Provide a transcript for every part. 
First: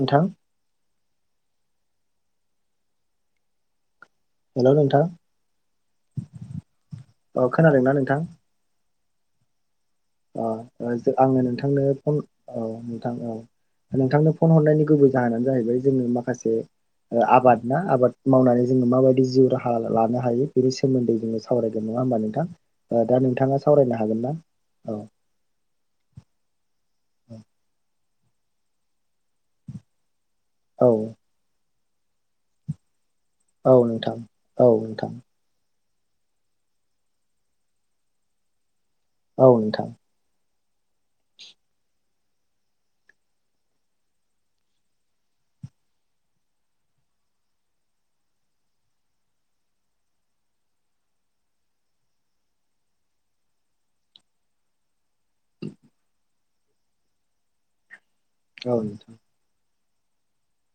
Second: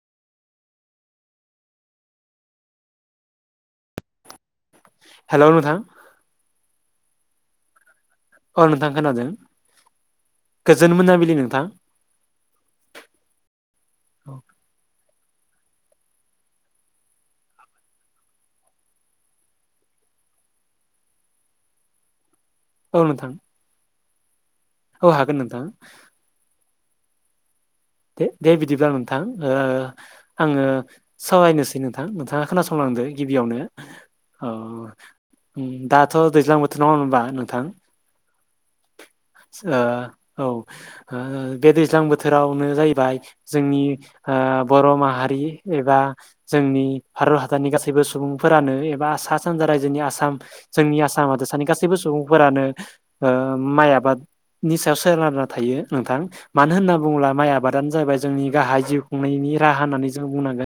नोंथां हेलौ नोंथां हेलौ नोंथां अ खोनादोंना नोंथां औ नोंथां खोनादों ओ गोजोन जो मोनाबिलि आङो नोंथां नोंथांनो फन औ नोंथां औ नोंथांनो फन हरनायनि गुबै जाहोनानो जाहैबाय जोंङो माखासे आबाद ना आबाद मावनानै जोङो माबायदि जिउ राहा लानो हायो बेनि सोमोन्दै जोङो सावरायगोन नङा होमबा औ नोंथां दा नोंथां नोंथाङा सावरायनो हागोन ना औ होगोन नोंथां [inaudible] दे दे बिदिब्ला नोंथां ओ आङो औ सावरायनोसै नोंथ थां नोंथाङा खोनासंलांदो गिबियावनो औ नोंथां अ औ नोंथां ओम दा थ' दैज्लां बोथोर नङा होनबा नोंथां औ ओ नोंथां औ हो बे दैज्लां बो थोरावनो जाहैबाय जोंनि ओ बर' माहारि एबा जोंनि भारत हादरनि गासैबो सुबुंफोरानो एबा सा सानजा रायजोनि आसाम जोंनि आसाम हादोरसानि गासैबो सुबुं फोरानो ओ माइ आबादनि सायाव सोनारना थायो नोंथां मानो होनना बुंङोब्ला माइ आबादानो जाबाय जोंनि औ गाहाय जिउ नोंथां खुंनायनि राहा होननानै जों बुंनांगोन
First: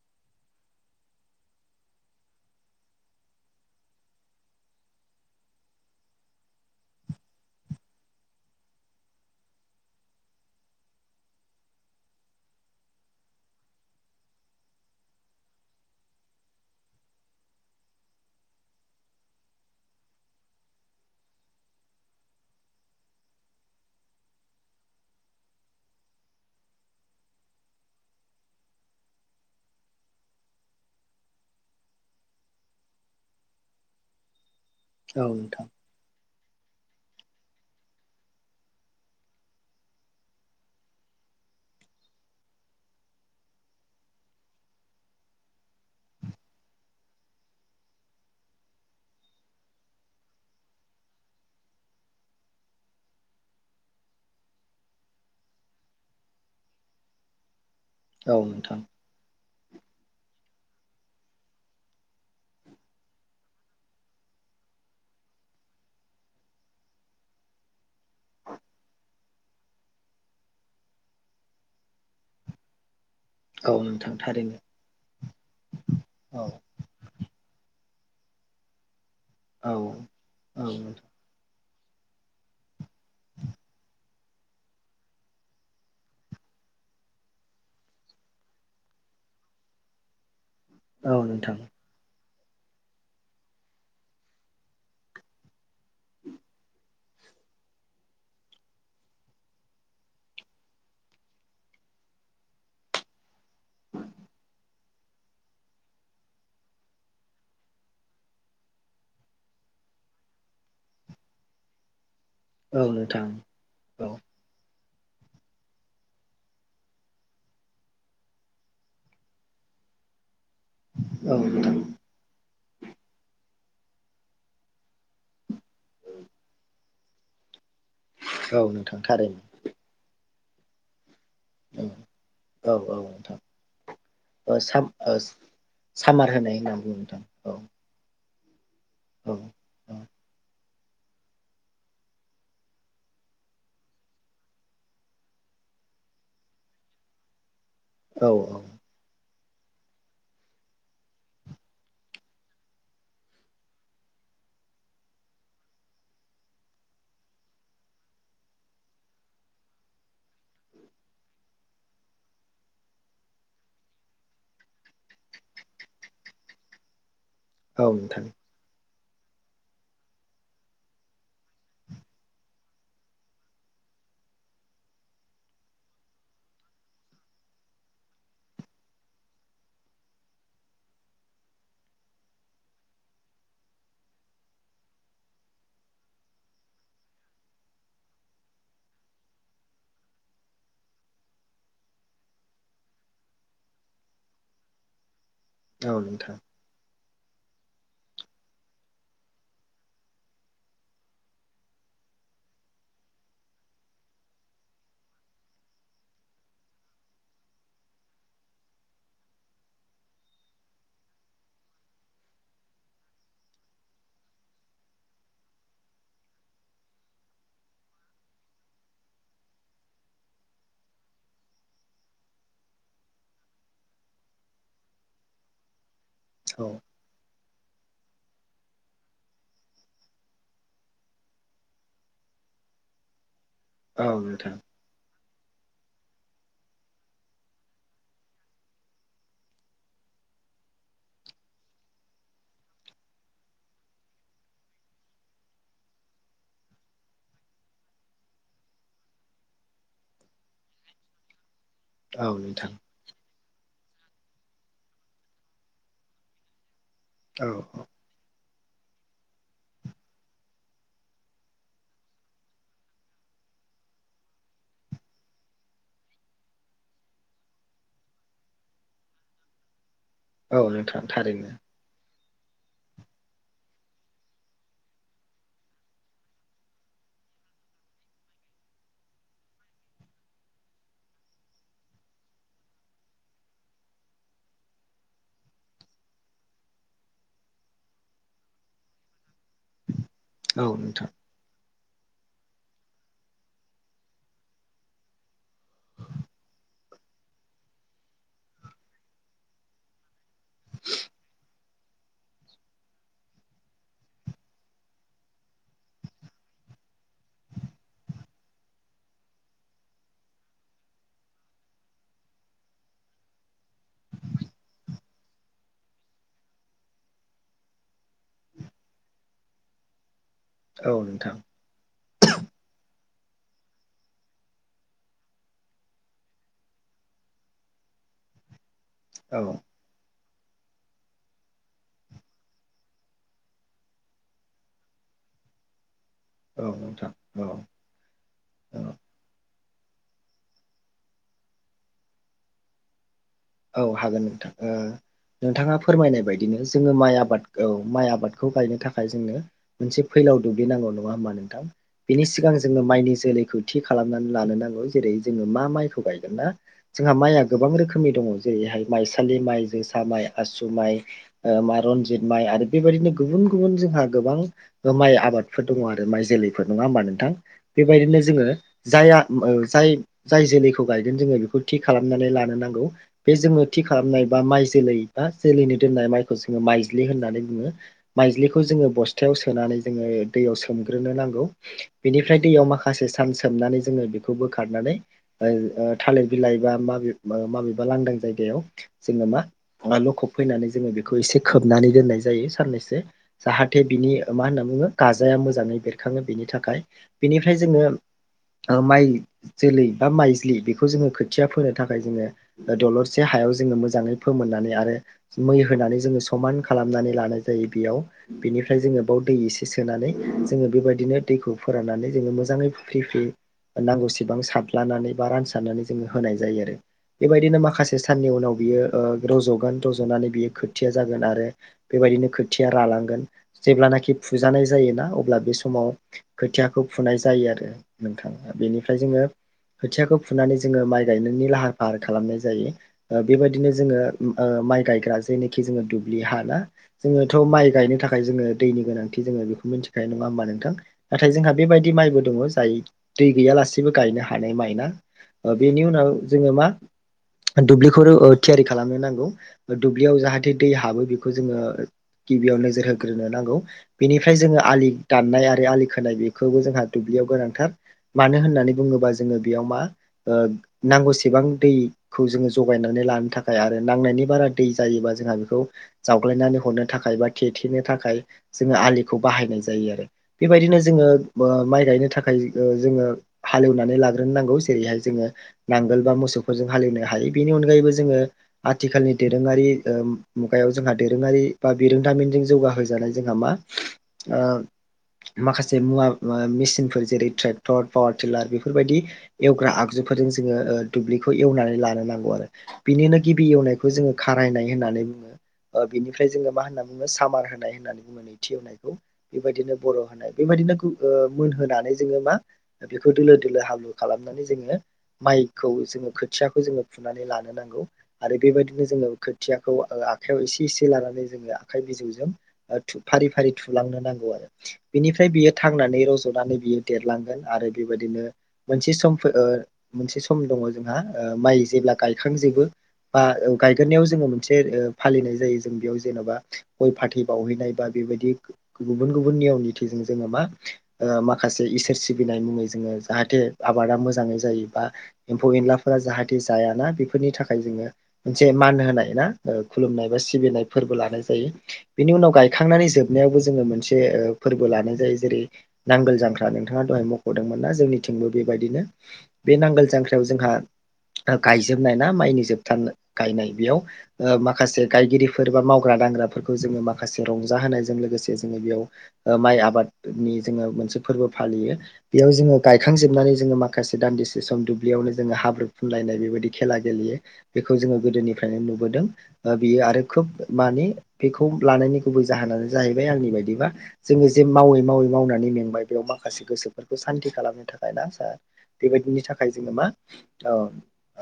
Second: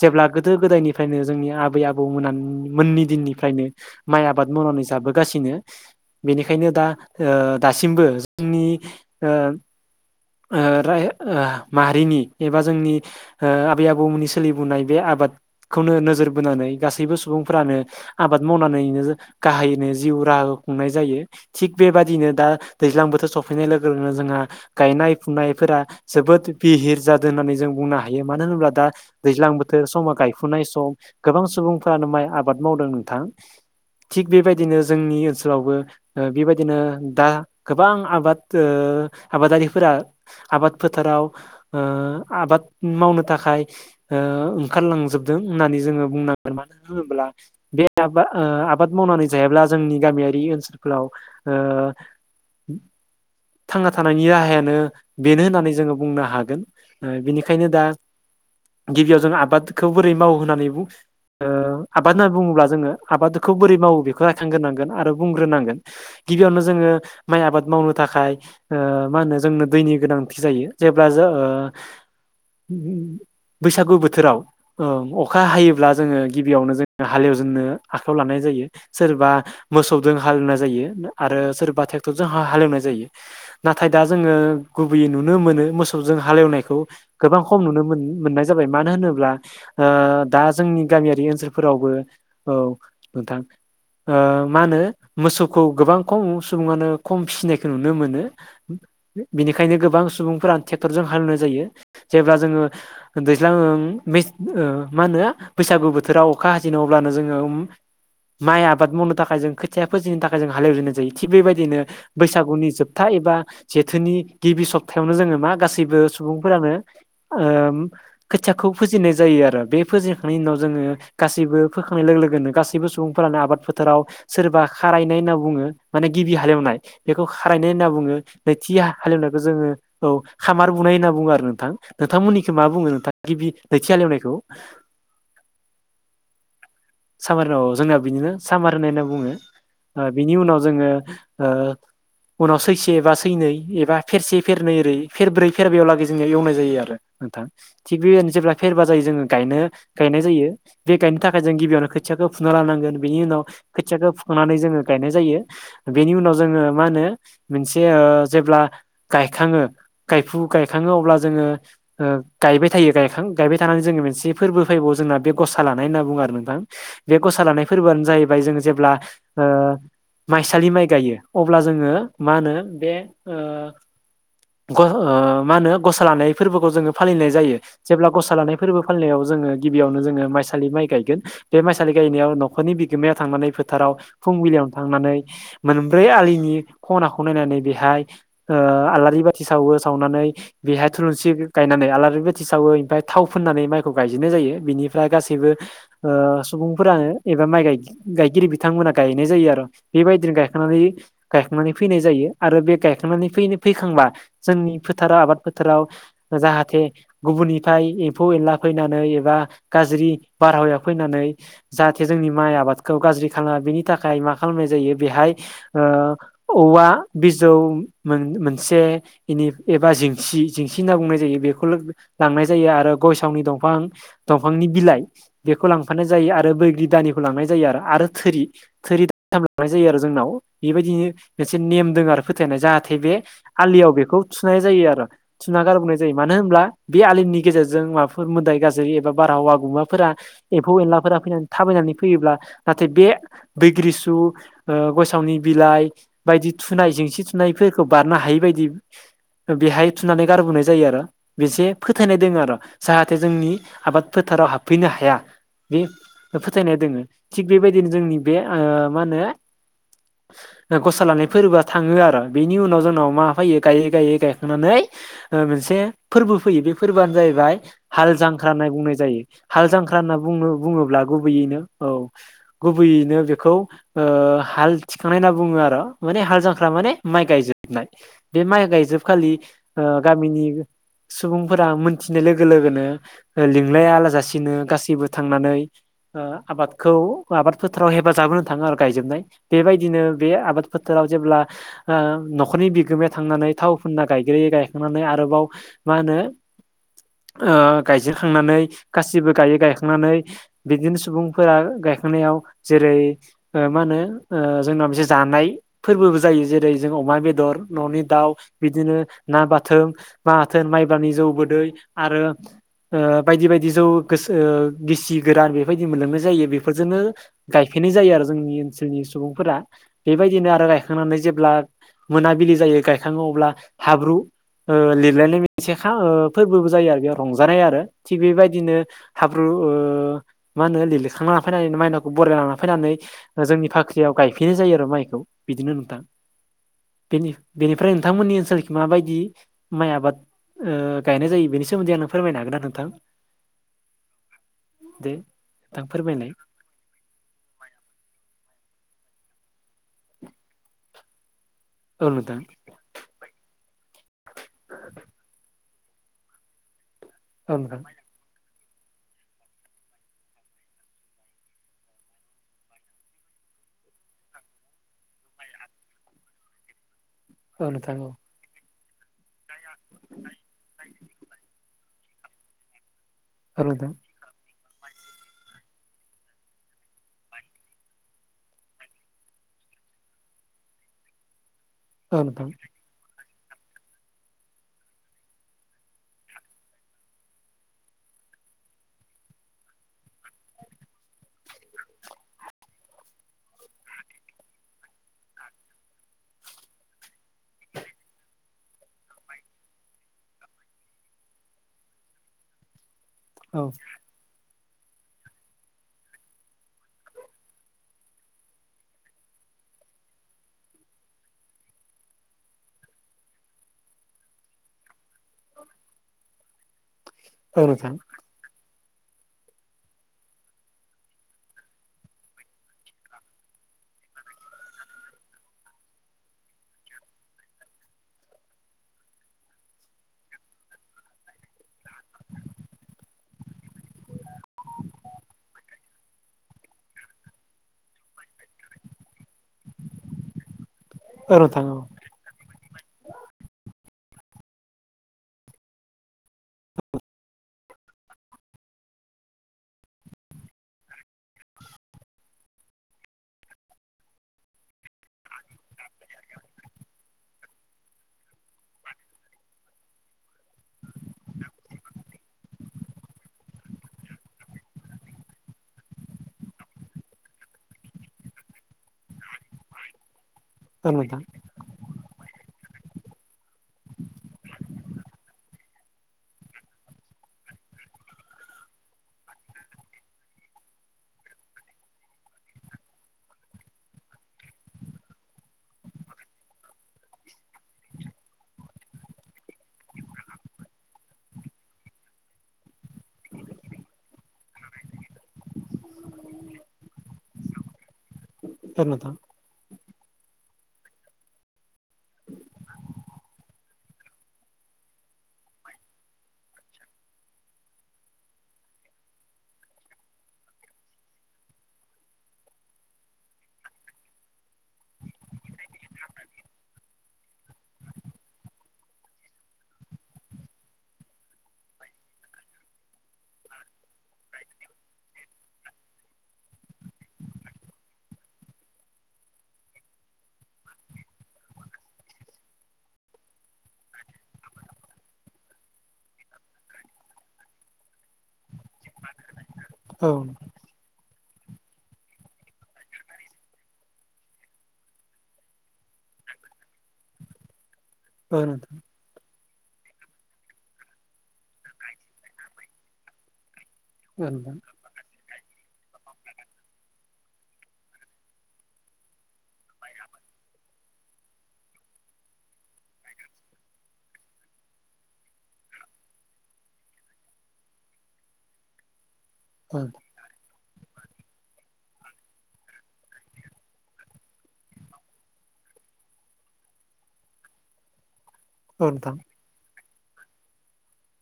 जेब्ला गोदो गोदायनिफ्रायनो जोंनि आबै आबौ मोना मोननि दिननिफ्रायनो माइ आबाद मावना नै जाबोगासिनो बेनिखायनो दा ओ दासिमबो जोंनि ओ ओ माहारिनि एबा जोंनि ओ आबै आबौमोननि सोलिबोनाय बे आबाद खौनो नोजोर बोनानै गासैबो सुबुंफ्रानो आबाद मावनानैनो गाहायनो जिउ राहा नाय जायो थिग बेबादिनो दा दैज्लां बोथोर सफैनाय लोगो लोगोनो जोंहा गायनाय फुनायफोरा जोबोद बिहिर जादों होननानै जों बुंनो हायो मानो होनोब्ला दा दैज्लां बोथोर समा गायफुनाय सम गोबां सुबुंफ्रानो माइ आबाद मावदों नोंथां थिग बेबाय दिनो जोंनि औ नोंथां ओनसोलावबो ओ बेबाय दिनो दा गोबां आबाद ओ आबादारि फोरा आबाद फोथाराव ओ आबाद मावनो थाखाय ओ ओंखारलांजोबदों होननानै जोङो बुंनांगोन मानो होनोब्ला बे आबा ओ आबाद मावनानै जायाब्ला जोंनि गामियारि ओनसोलफोराव ओ थांना थानायनि राहाया नो बेनो होननानै जोङो बुंनो हागोन बेनिखायनो दा औ नोंथां गिबियाव जों आबादखौ बोरै मावो होननानै बु ओ आबाद होननानै बुङोब्ला जोङो आबादखौ बोरै मावो बेखौ रायखांगोनांगोन आरो बुंग्रोनांगोन गिबियावनो जोङो माइ आबाद मावनो थाखाय ओ मा होनो जोंनो दैनि गोनांथि जायो जेब्ला जो ओ औ बैसागु नोंथां बोथोराव थारैनो ओ अखा हायोब्ला जोङो औ गिबियावनो जोङो हालेवजेननो। आखाइायाव लानाय जायो सोरबा औ मोसौदो हालेवनाय औ जायो नोंथां आरो सोरबा टेक्टरदों हा-हालेवनाय जायो नाथाय दा जोङो गुबैयै नुनो मोनो मोसौजो हालेवनायखौ गोबां खम नुनो मोन-मोननाय जाबाय मानो होनो नोब्ला ओ दा जोंनि औ गामियारि नोंथां ओनसोलफोरावबो औ नोंथां। ओ मा होनो मोसौखौ गोबां खम सुबुङानो खम फिसिनायखौ नुनो मोनो। बिनिखायनो गोबां सुबुंफोरा टेक्टरजों हालोवनाय जायो जेब्ला जोङो दैज्लां ओं। बिस ओ मा होनो बैसागु बोथोराव अखा हाजेनो अब्लानो जोङो माइ आबाद मावनो थाखाय जों खोथिया फोजिनो थाखाय जों हालेवजेननाय जायो थिग बेबायदिनो। बैसागुनि औ जोबथा नोंथां एबा औ जेथोनि गिबि सप्तायावनो जोङो मा गासैबो सुबुंफोरानो ओम खोथियाखौ फोजेननाय जायो आरो। बे फोजेनखांनायनि उनाव जोङो औ गासैबो नोंथां फोखांनाय लोगो लोगोनो गास सैबो सुबुंफोरानो आबाद फोथाराव सोरबा खारायनाय होनना बुङो माने गिबि हालेवनाय बेखौ खारायनाय होनना बु औ नैथि नोंथां हालेवनायखौ थारैनो जोङो औ खामार बुनाय होनना बुङो आर रो नोंथां नोंथांमोननिखै मा औ बुङो औ नोंथां गिबि नैथि हालेवनायखौ? ओ साम ओ सामार होनाय नाम सामार अ जोंना बिदिनो सामार होननाय होनना बुङो ओ औ बिनि उनाव जोङो ओ उनाव सैसे एबा सैनै एबा फेरसे फेरनै ओरै फेरब्रै फेरबायावलागै जोङो एवनाय जायो आरो नोंथां। थिग औ बेबायदिनो जेब्ला फेरबा जायो जोङ गायनो गायनाय जायो बे गायनो थाखाय जों गिबियावनो खोथियाखौ फुना लानांगोन बेनि उनाव खोथियाखौ फुखांनानै जोङो गायनाय जायो बेनि उनाव जोङो मा होनो मोनसे ओ जेब्ला गायखाङो गायफु गायखाङो अब्ला जोङो ओ गायबाय थायो गायखां गायबाय थानानै जोङो मोनसे फोर्बो फैबावो जोंना बे गसा लानाय होनना बुङो आरो नोंथां। बे गसा लानाय औ फोर्बोआनो नोंथां जाहैबाय जों जेब्ला ओ माइसालि माइ गायो अब्ला जोङो मा होनो बे ओ ग ओ मा होनो गसा लानाय फोर्बोखौ जोङो फालिनाय जायो जेब्ला गसा लानाय फोर्बो फालिनायाव जोङो गिबियावनो जोङो माइसालि माइ गायगोन। बे माइसालि गायनायाव न'खरनि बिगोमाया थांनानै फोथाराव फुंबिलियावनो थांनानै मोनब्रै आलिनि नि खनाखौ नायनानै बेहाय ओ आलारि बाथि सावो सावनानै बेहाय थुलुनसि बि गायनानै आलारि बाथि सावो इमफाय थाव फोननानै माइखौ गायजेननाय जायो बिनिफ्राय गासैबो औ नोंथां ओ सुबुंफोरानो एबा माइ गाय-गायगिरि बिथांमोना गायनाय जायो आरो बेबायदिनो गायखांनानै गाय खांनानै फैनाय जायो आरो बे गायखांनानै फैनाय फैखांबा जोंनि फोथाराव आबाद फोथाराव जा हाथे गुबुननिफाय एफौ-एनला फैनानै एबा गाज्रि बारहावाया फैनानै। जाहाथे जोंनि माइ आबादखौ गाज्रि खालामा बेनि थाखाय मा खालामनाय जायो बेहाय ओ औवा बिजौ मोन-मोनसे इनि एबा जेंसि जेंसि होनना बुंनाय जायो। बेखौ लों-लांनाय जायो आरो गयसावनि दफां-दंफांनि बिलाइ बेखौ लांफानाय जा जायो आरो औ बैग्रि दानिखौ लांनाय जायो आरो। आरो थोरि-थोरि थाम लांनाय जायो आरो जोंनाव बेबायदिनो मोनसे नेम दोङो आरो फोथायनाय जाहा थे बे आलियाव औ बेखौ नोंथां थुनाय जायो आरो। थुना गारबोनाय जायो मानो होनब्ला बे आलिनि गेजेरजों माबाफोर मोदाय गाज्रि एबा बारहावा गुमाफोरा। एफौ-एनला फोरा फैनानै थाबायनानै फैयोब्ला नाथाय बे दैग्रि सु ओ गयसावनि बिलाइ। बायदि थुनाय जेंसि थुनायफोरखौ बारनो हायि बायदि। बेहाय थुनानै गारबोनाय जायो आरो बेसे फोथायनाय औ दोङो आरो नोंथां जाहाथे जोंनि आबाद फोथाराव हाबफैनो हाया। बे फोथायनाया दोङो थिग औ बेबायदिनो जोंनि बे ओ मा होनो। ओ गसा लानाय फोर्बोआ थाङो आरो बेनि उनाव जोंनाव माबा फैयो गायै गायै गायखांनानै। ओ मोनसे फोर्बो फैयो बे फोर्बोआनो जाहैबाय हाल जांख्रा होनना बुंनाय जायो हाल जांख्रा होनना औ औ बुङो-बुङोब्ला नोंथां थारैनो गुबैयैनो औ। गुबैयैनो बेखौ ओ हाल थिखांनाय होनना बुङो आरो माने हाल जांख्रा माने माइ गायजोबनाय बे माइ गायजोबखालि ओ गामिनि सुबुंफोरा मोनथिनाय लोगो लोगोनो लिंलाया जासिनो गासैबो थांनानै ओ आबादखौ आबाद फोथाराव हेफाजाब होनो थाङो आरो गायजोबनाय बेबायदिनो बे आबाद औ फोथाराव नोंथां जेब्ला ओ न'खरनि बिगोमाया थांनानै थाव फुनना गायग्रोै गायखांनानै आरोबाव मा होनो ओ गायजेरखांनानै गासिबो गायै गायखांनानै बिदिनो सुबुंफोरा गायखांनायाव जेरै मा होनो ओ जोंना मोनसे जानाय फोरबोबो जायो जेरै जों अमा बेदर न'नि दाउ बिदिनो ना बाथोन माथोन माइबानि जौ गोदै आरो ओ बायदि बायदि जौ गोसो ओ गिसि गोरान बेबायदि मोनलोंनाय जायो बेफोरजोंनो गायफैनाय जायो आरो जोंनि ओनसोलनि सुबुंफोरा बे बेबायदिनो आरो औ गायखांनानै नोंथां जेब्ला मोनाबिलि जायो गायखाङो अब्ला हाब्रु ओ लिरलायनाय मोनसे फोरबोबो जायो आरो बेयाव रंजानाय आरो थिग बेबायदिनो ब्रु औ ओ मा होनो लिरखां फैनानै माइनावखौ बराय लांना फैनानै जोंनि फाख्रियाव गायफैनाय जायो आरो माइखौ बिदिनो नोंथां। नोंथां औ बेनि-बेनिफ्राय नोंथांमोननि ओनसोलखै औ माबायदि माइ आबाद ओ गायनाय जायो बेनि सोमोन्दै आंनो फोरमायनो हागोन आरो नोंथां? औ हागोन नोंथां ओ। दे नोंथाङा नोंथां फोरमायनाय फोरमायलाय बायदिनो जोङो माइ आबाद औ माइ आबादखौ गायनो थाखाय थाखाय जोंनो मोनसे फैलाव दुब्लि नांगौ नङा होमबा नोंथां। औ बिनि नोंथां सिगां जोङो माइनि जोलैखौ थि खालामनानै लानो नांगौ जेरै जोङो मा माइखौ गायगोन ना जोंहा माइया औ गोबां नोंथां रोखोमनि दङ। जेरैहाय माइसालि माइ जोसा माइ आसु माइ मा रनजित माइ आरो बेबायदिनो गुबुन गुबुन गुबुन जोंहा गोबां माइ आबादफोर दङ आरो माइ जोलैफोर नङा होमबा नों थां औ नोंथां औ बेबायदिनो जोङो जाया जाय जाय जोलैखौ गायगोन जोङो बेखौ थिग खालामनानै लानो नांगौ। बे औ जोङो थि नोंथां खालामनाय बा माइ जोलै बा जोलैनि दोननाय माइखौ जोङो माइज्लि होननानै बुङो। माइज्लिखौ जोङो बस्थायाव सोनानै जोङो दैयाव सोमग्रोनो नांगौ औ बेनिफ्राय नोंथां दैयाव माखासे सान सोबनानै जोङो बेखौ बोखारनानै ओ ओ थालिर बिलाइ बा माबे माबेबा लांदां जायगायाव जोङो मा लखब फैनानै जोङो बेखौ एसे खोबनानै दोननाय जायो साननैसो जाहाथे बिनि मा होनना बुङो गाजाया मोजाङै बेरखाङो बेनि थाखाय बेनिफ्राय जोङो माइ जोलै बा माइज्लि बेखौ जोङो खोथिया फोनो थाखाय जोङो दलर से हायाव औ जोङो मोजाङै फोमोननानै आरो मै होनानै जोङो समान खालामनानै लानाय जायो बेयाव बेनिफ्राय जोङो बे दै एसे सोनानै जोङो बेबायदिनो दैखौ फोराननानै जोङो मोजाङै फ्रि फ्रि नांगौसेबां सारलानानै बा रानसारनानै जोङो होनाय जायो। आरो बेबायदिनो औ नोंथां माखासे साननि उनाव बियो ओ रज'गोन रज'नानै बियो खोथिया जागोन आरो बेबायदिनो खोथिया रालांगोन जेब्लानाखि फुजानाय जायोना अब्ला बे समाव खोथियाखौ फुनाय जायो आरो नोंथां। बेनिफ्राय जोङो खोथियाखौ फुनानै जोङो माइ गायनायनि लाहार फाहार खालामनाय जायो। ओ बेबायदिनो जोङो ओ माइ गायग्रा जेनोखि जोङो दुब ब्लि हाना जोङोथ' माइ गायनो थाखाय जोङो दैनि गोनांथि जोङो बेखौ मिथिखायो नङा होमबा नोंथां? नाथाय औ जोंहा नोंथां बेबायदि माइबो दङ जाय दै गैयालासेबो गायनो हानाय माइना बेनि उनाव जोङो मा दुब्लि फोर ओ थियारि खालामनो नांगौ दुब्लियाव जाहाथे दै हाबो बेखौ जोङो गिबियाव नोजोर होग्रोनो नांगौ बेनिफ्राय जोङो, आलि दाननाय आरो आलि खोनाय बेखौबो जोंहा दुब्लि बेयाव गोनांथार। मानो होननानै बुङोबा जोङो बेयाव मा? ओ नांगौसेबां दै खौ जोङो। जगायनानै लानो थाखाय आरो नांनायनि बारा दै जायोबा जोंहा बेखौ जावग्लायनानै हरनो थाखाय बा थेद फिनो थाखाय जोङो आलिखौ बाहायनाय जायो आरो, बेबायदिनो औ जोङो नोंथां ओ माइ गायनो थाखाय ओ जोङो हालेवनानै लाग्रोनो नांगौ, जेरैहाय जोङो नांगोल बा, मोसौफोरजों हालेवनो हायो। बेनि अनगायैबो जोङो, आथिखालनि दोरोङारि ओ मुगायाव जोंहा दोरोङारि बा बिरोंदामिनजों। जौगा जानाय जोंहा मा? ओम। माखासे मुवा ओ मेसिनफोर जेरै- ट्रेक्टर, पावार टिलार बेफोरबायदि एवग्रा आगजु। फोर जोङो, ओ दुब्लिखौ एवनानै लानो नांगौ। औआरो, बिनिनो गिबि एवनायखौ जोङो खारायनाय होननानै बुङो। बिनिफ्राय जोङो मा होनना बुङो? सामार होनाय होननानै बुङो, नैथि औ एनायखौ। नोंथां बेबायदिनो बर' माने, बेबायदिनो गो ओ मोनहोनानै जोङो मा? बेखौ दोलो दोलो हाब्लु खालामनानै जोङो। माइ खौ जोङो, खोथियाखौ जोङो। फुनानै लानो नांगौ आरो बेबायदिनो जोङो खोथियाखौ ओ आखाइयाव एसे एसे लानानै जोङो आखाइनि। बिजौजों ओ फारि फारि थुलांनो नांगौ आरो, बेनिफ्राय बियो थांनानै रज'नानै बियो। एरलांगोन आरो बेबायदिनो, मोनसे सम फोर ओ मोनसे सम दंङ जोंहा, ओ माइ। जेब्ला गायखांजोबो। बा, ओ गायगोरनायाव जोङो मोनसे ओ फालिनाय जायो, जों बेयाव जेन'बा गय फाथै बावहैनाय बा बेव। बेबायदि, ग- गुबुन गुबुन नियम निथिजों जोङो मा? माखासे इसोर सिबिनाय मुङै जोङो। जाहाथे आबादा मोजाङै जायो बा एम्फौ एनलाफोरा जाहाथ। जायाना बेफोरनि थाखाय जोङो, मोनसे मान होनाय ना, ओ औ खुलुमनाय बा, सिबिनाय फोरबो लानायस। जायो। बेनि उनाव गायखांनानै जोबनायावबो जोङो मोनसे ओ फोरबो लानाय जायो जेरै- नांगोल जांख। ख्रा नोंथाङा दहाय मख'दोंमोन ना। जोंनिथिंबो नोंथां बेबायदिनो, बे नांगोल जांख्रायाव जोंहा। गायजोबनाय ना माइनि जोबथानो गायनाय, बेयाव औ नोंथां औ ओ नोंथां माखासे गायगिरिफोर बा माव। मावग्रा दांग्राफोरखौ जोङो माखासे रंजा होनायजों लोगोसे जोङो बेयाव ओ माइ आबाद नि जोङो। मोनसे फोरबो फालियो, बेयाव जोङो गायखांजोबनानै जोङो माखासे दान्दिसे सम दुब्लियावनो जोङो हाब्रु। खुनलायनाय बेबायदि खेला गेलेयो, बेखौ जोङो गोदोनिफ्रायनो नुबोदों, ओ बियो आरो खोब। मानेि, बेखौ लानायनि गुबै जाहोनानो जाहैबाय आंनि बायदिबा जोङो जे मावै मावै मावनानै। मेंबाय, बेयाव माखासे गोसोफोरखौ सान्तथि खालामनो थाखाय ना- सा, औ नोंथां बेबायदिनि थाखाय जोङो मा? ओ।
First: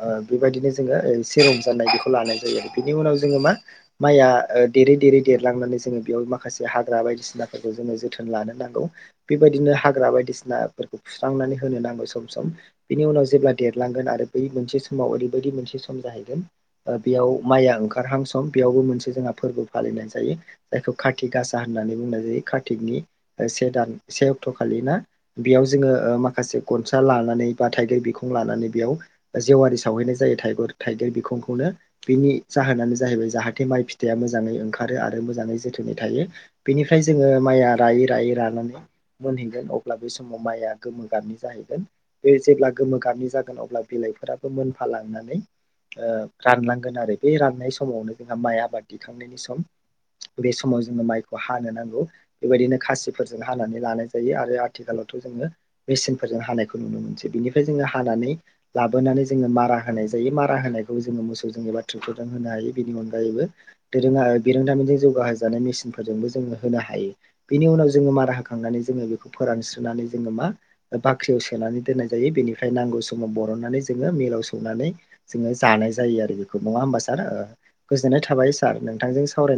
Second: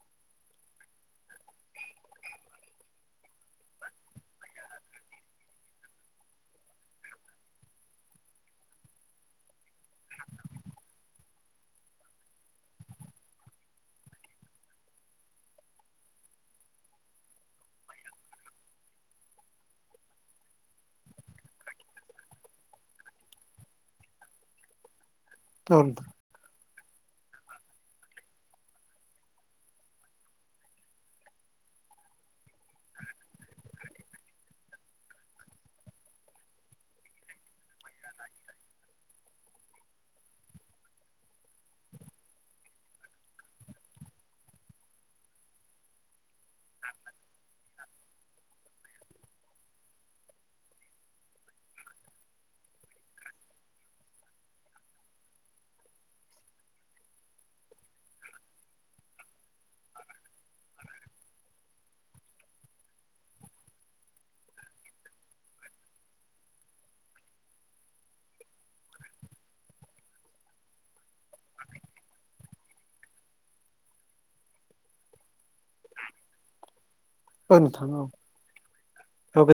ओ, बेबायदिनो जोङो एसे रं जानाय बेखौ लानाय जायो आरो, बिनि उनाव जोङो मा माइया दे। देरै-देरै देरलांनानै जोङो बेयाव माखासे हाग्रा बायदिसिनाफोरखौ जोङो जोथोन लानो नांगौ। बेबायदिनो हा। हाग्रा बायदिसि ना फोरखौ फुस्रांनानै होनो नांगौ सम-सम, बिनि उनाव जेब्ला देर। लांगोन आरो बै मोनसे समाव ओरैबायदि मोनसे सम जाहैगोन, ओ बेयाव माइया ओंखारहां सम बेयाव। गु मोनसे जोंहा फोरबो फालिनाय जायो। जायखौ खाथिगासा होननानै बुंनाय जायो। खाथिगनि ओ से। दान से अक्ट' खालि ना, बेयाव जोङो औ ओ माखासे गनसा लानानै बा, थाइगिर बिखुं लानानै। एयाव जेवारि सावहैनाय जायो। थाइगुर थाइगेर बिखंखौनो, बिनि जाहोनानो जाहैबाय जाहाथे माइनि। माइ फिथाइया मोजाङै ओंखारो आरो मोजाङै जोथोनै थायो। बेनिफ्राय जोङो माइया रायै रायै रानानै। मोनहैगोन। अब्ला बे समाव माइआ गोमो गाबनि जाहैगोन। बे जेब्ला गोमो गाबनि जागोन। अब। अब्ला बिलाइफोराबो मोनफालांनानै। ओ, रानलांगोन आरो बे राननाय समावनो बेहा माइ आबाद दिखांनायनि सम। बे समाव जोङो माइखौ हानो नांगौ बेबायदिनो खासिफोरजों हानानै लानाय जायो आरो आथिखालाव। थ' जोङो मेसिनफोरजों हानायखौ नुनो मोनसै बिनिफ्राय जोङो हानानै। लाबोनानै जोङो मारा होनाय जायो, मारा होनायखौ जोङो मोसौजों एबा थ्रिखौजों होनो हायो। बेनि अनगायैबो। दोरोङा बिरोंथामिनजों जौगा होजानाय मेसिनफोरजोंबो जों होनो हायो। बेनि उनाव जों मारा होखांना। माने जोङो बेखौ फोरानसनानै जोङो मा? बाख्रियाव सोनानै दोननाय जायो। बेनिफ्राय नांगौ समाव बरन। माने जोङो, मिलाव सौनानै जोङो जानाय जायो आरो बिखो नङा होमबासो। आरो औ नोंथां औ गोजोननाय थाबाय सार नोंथांजों औ सावरा य।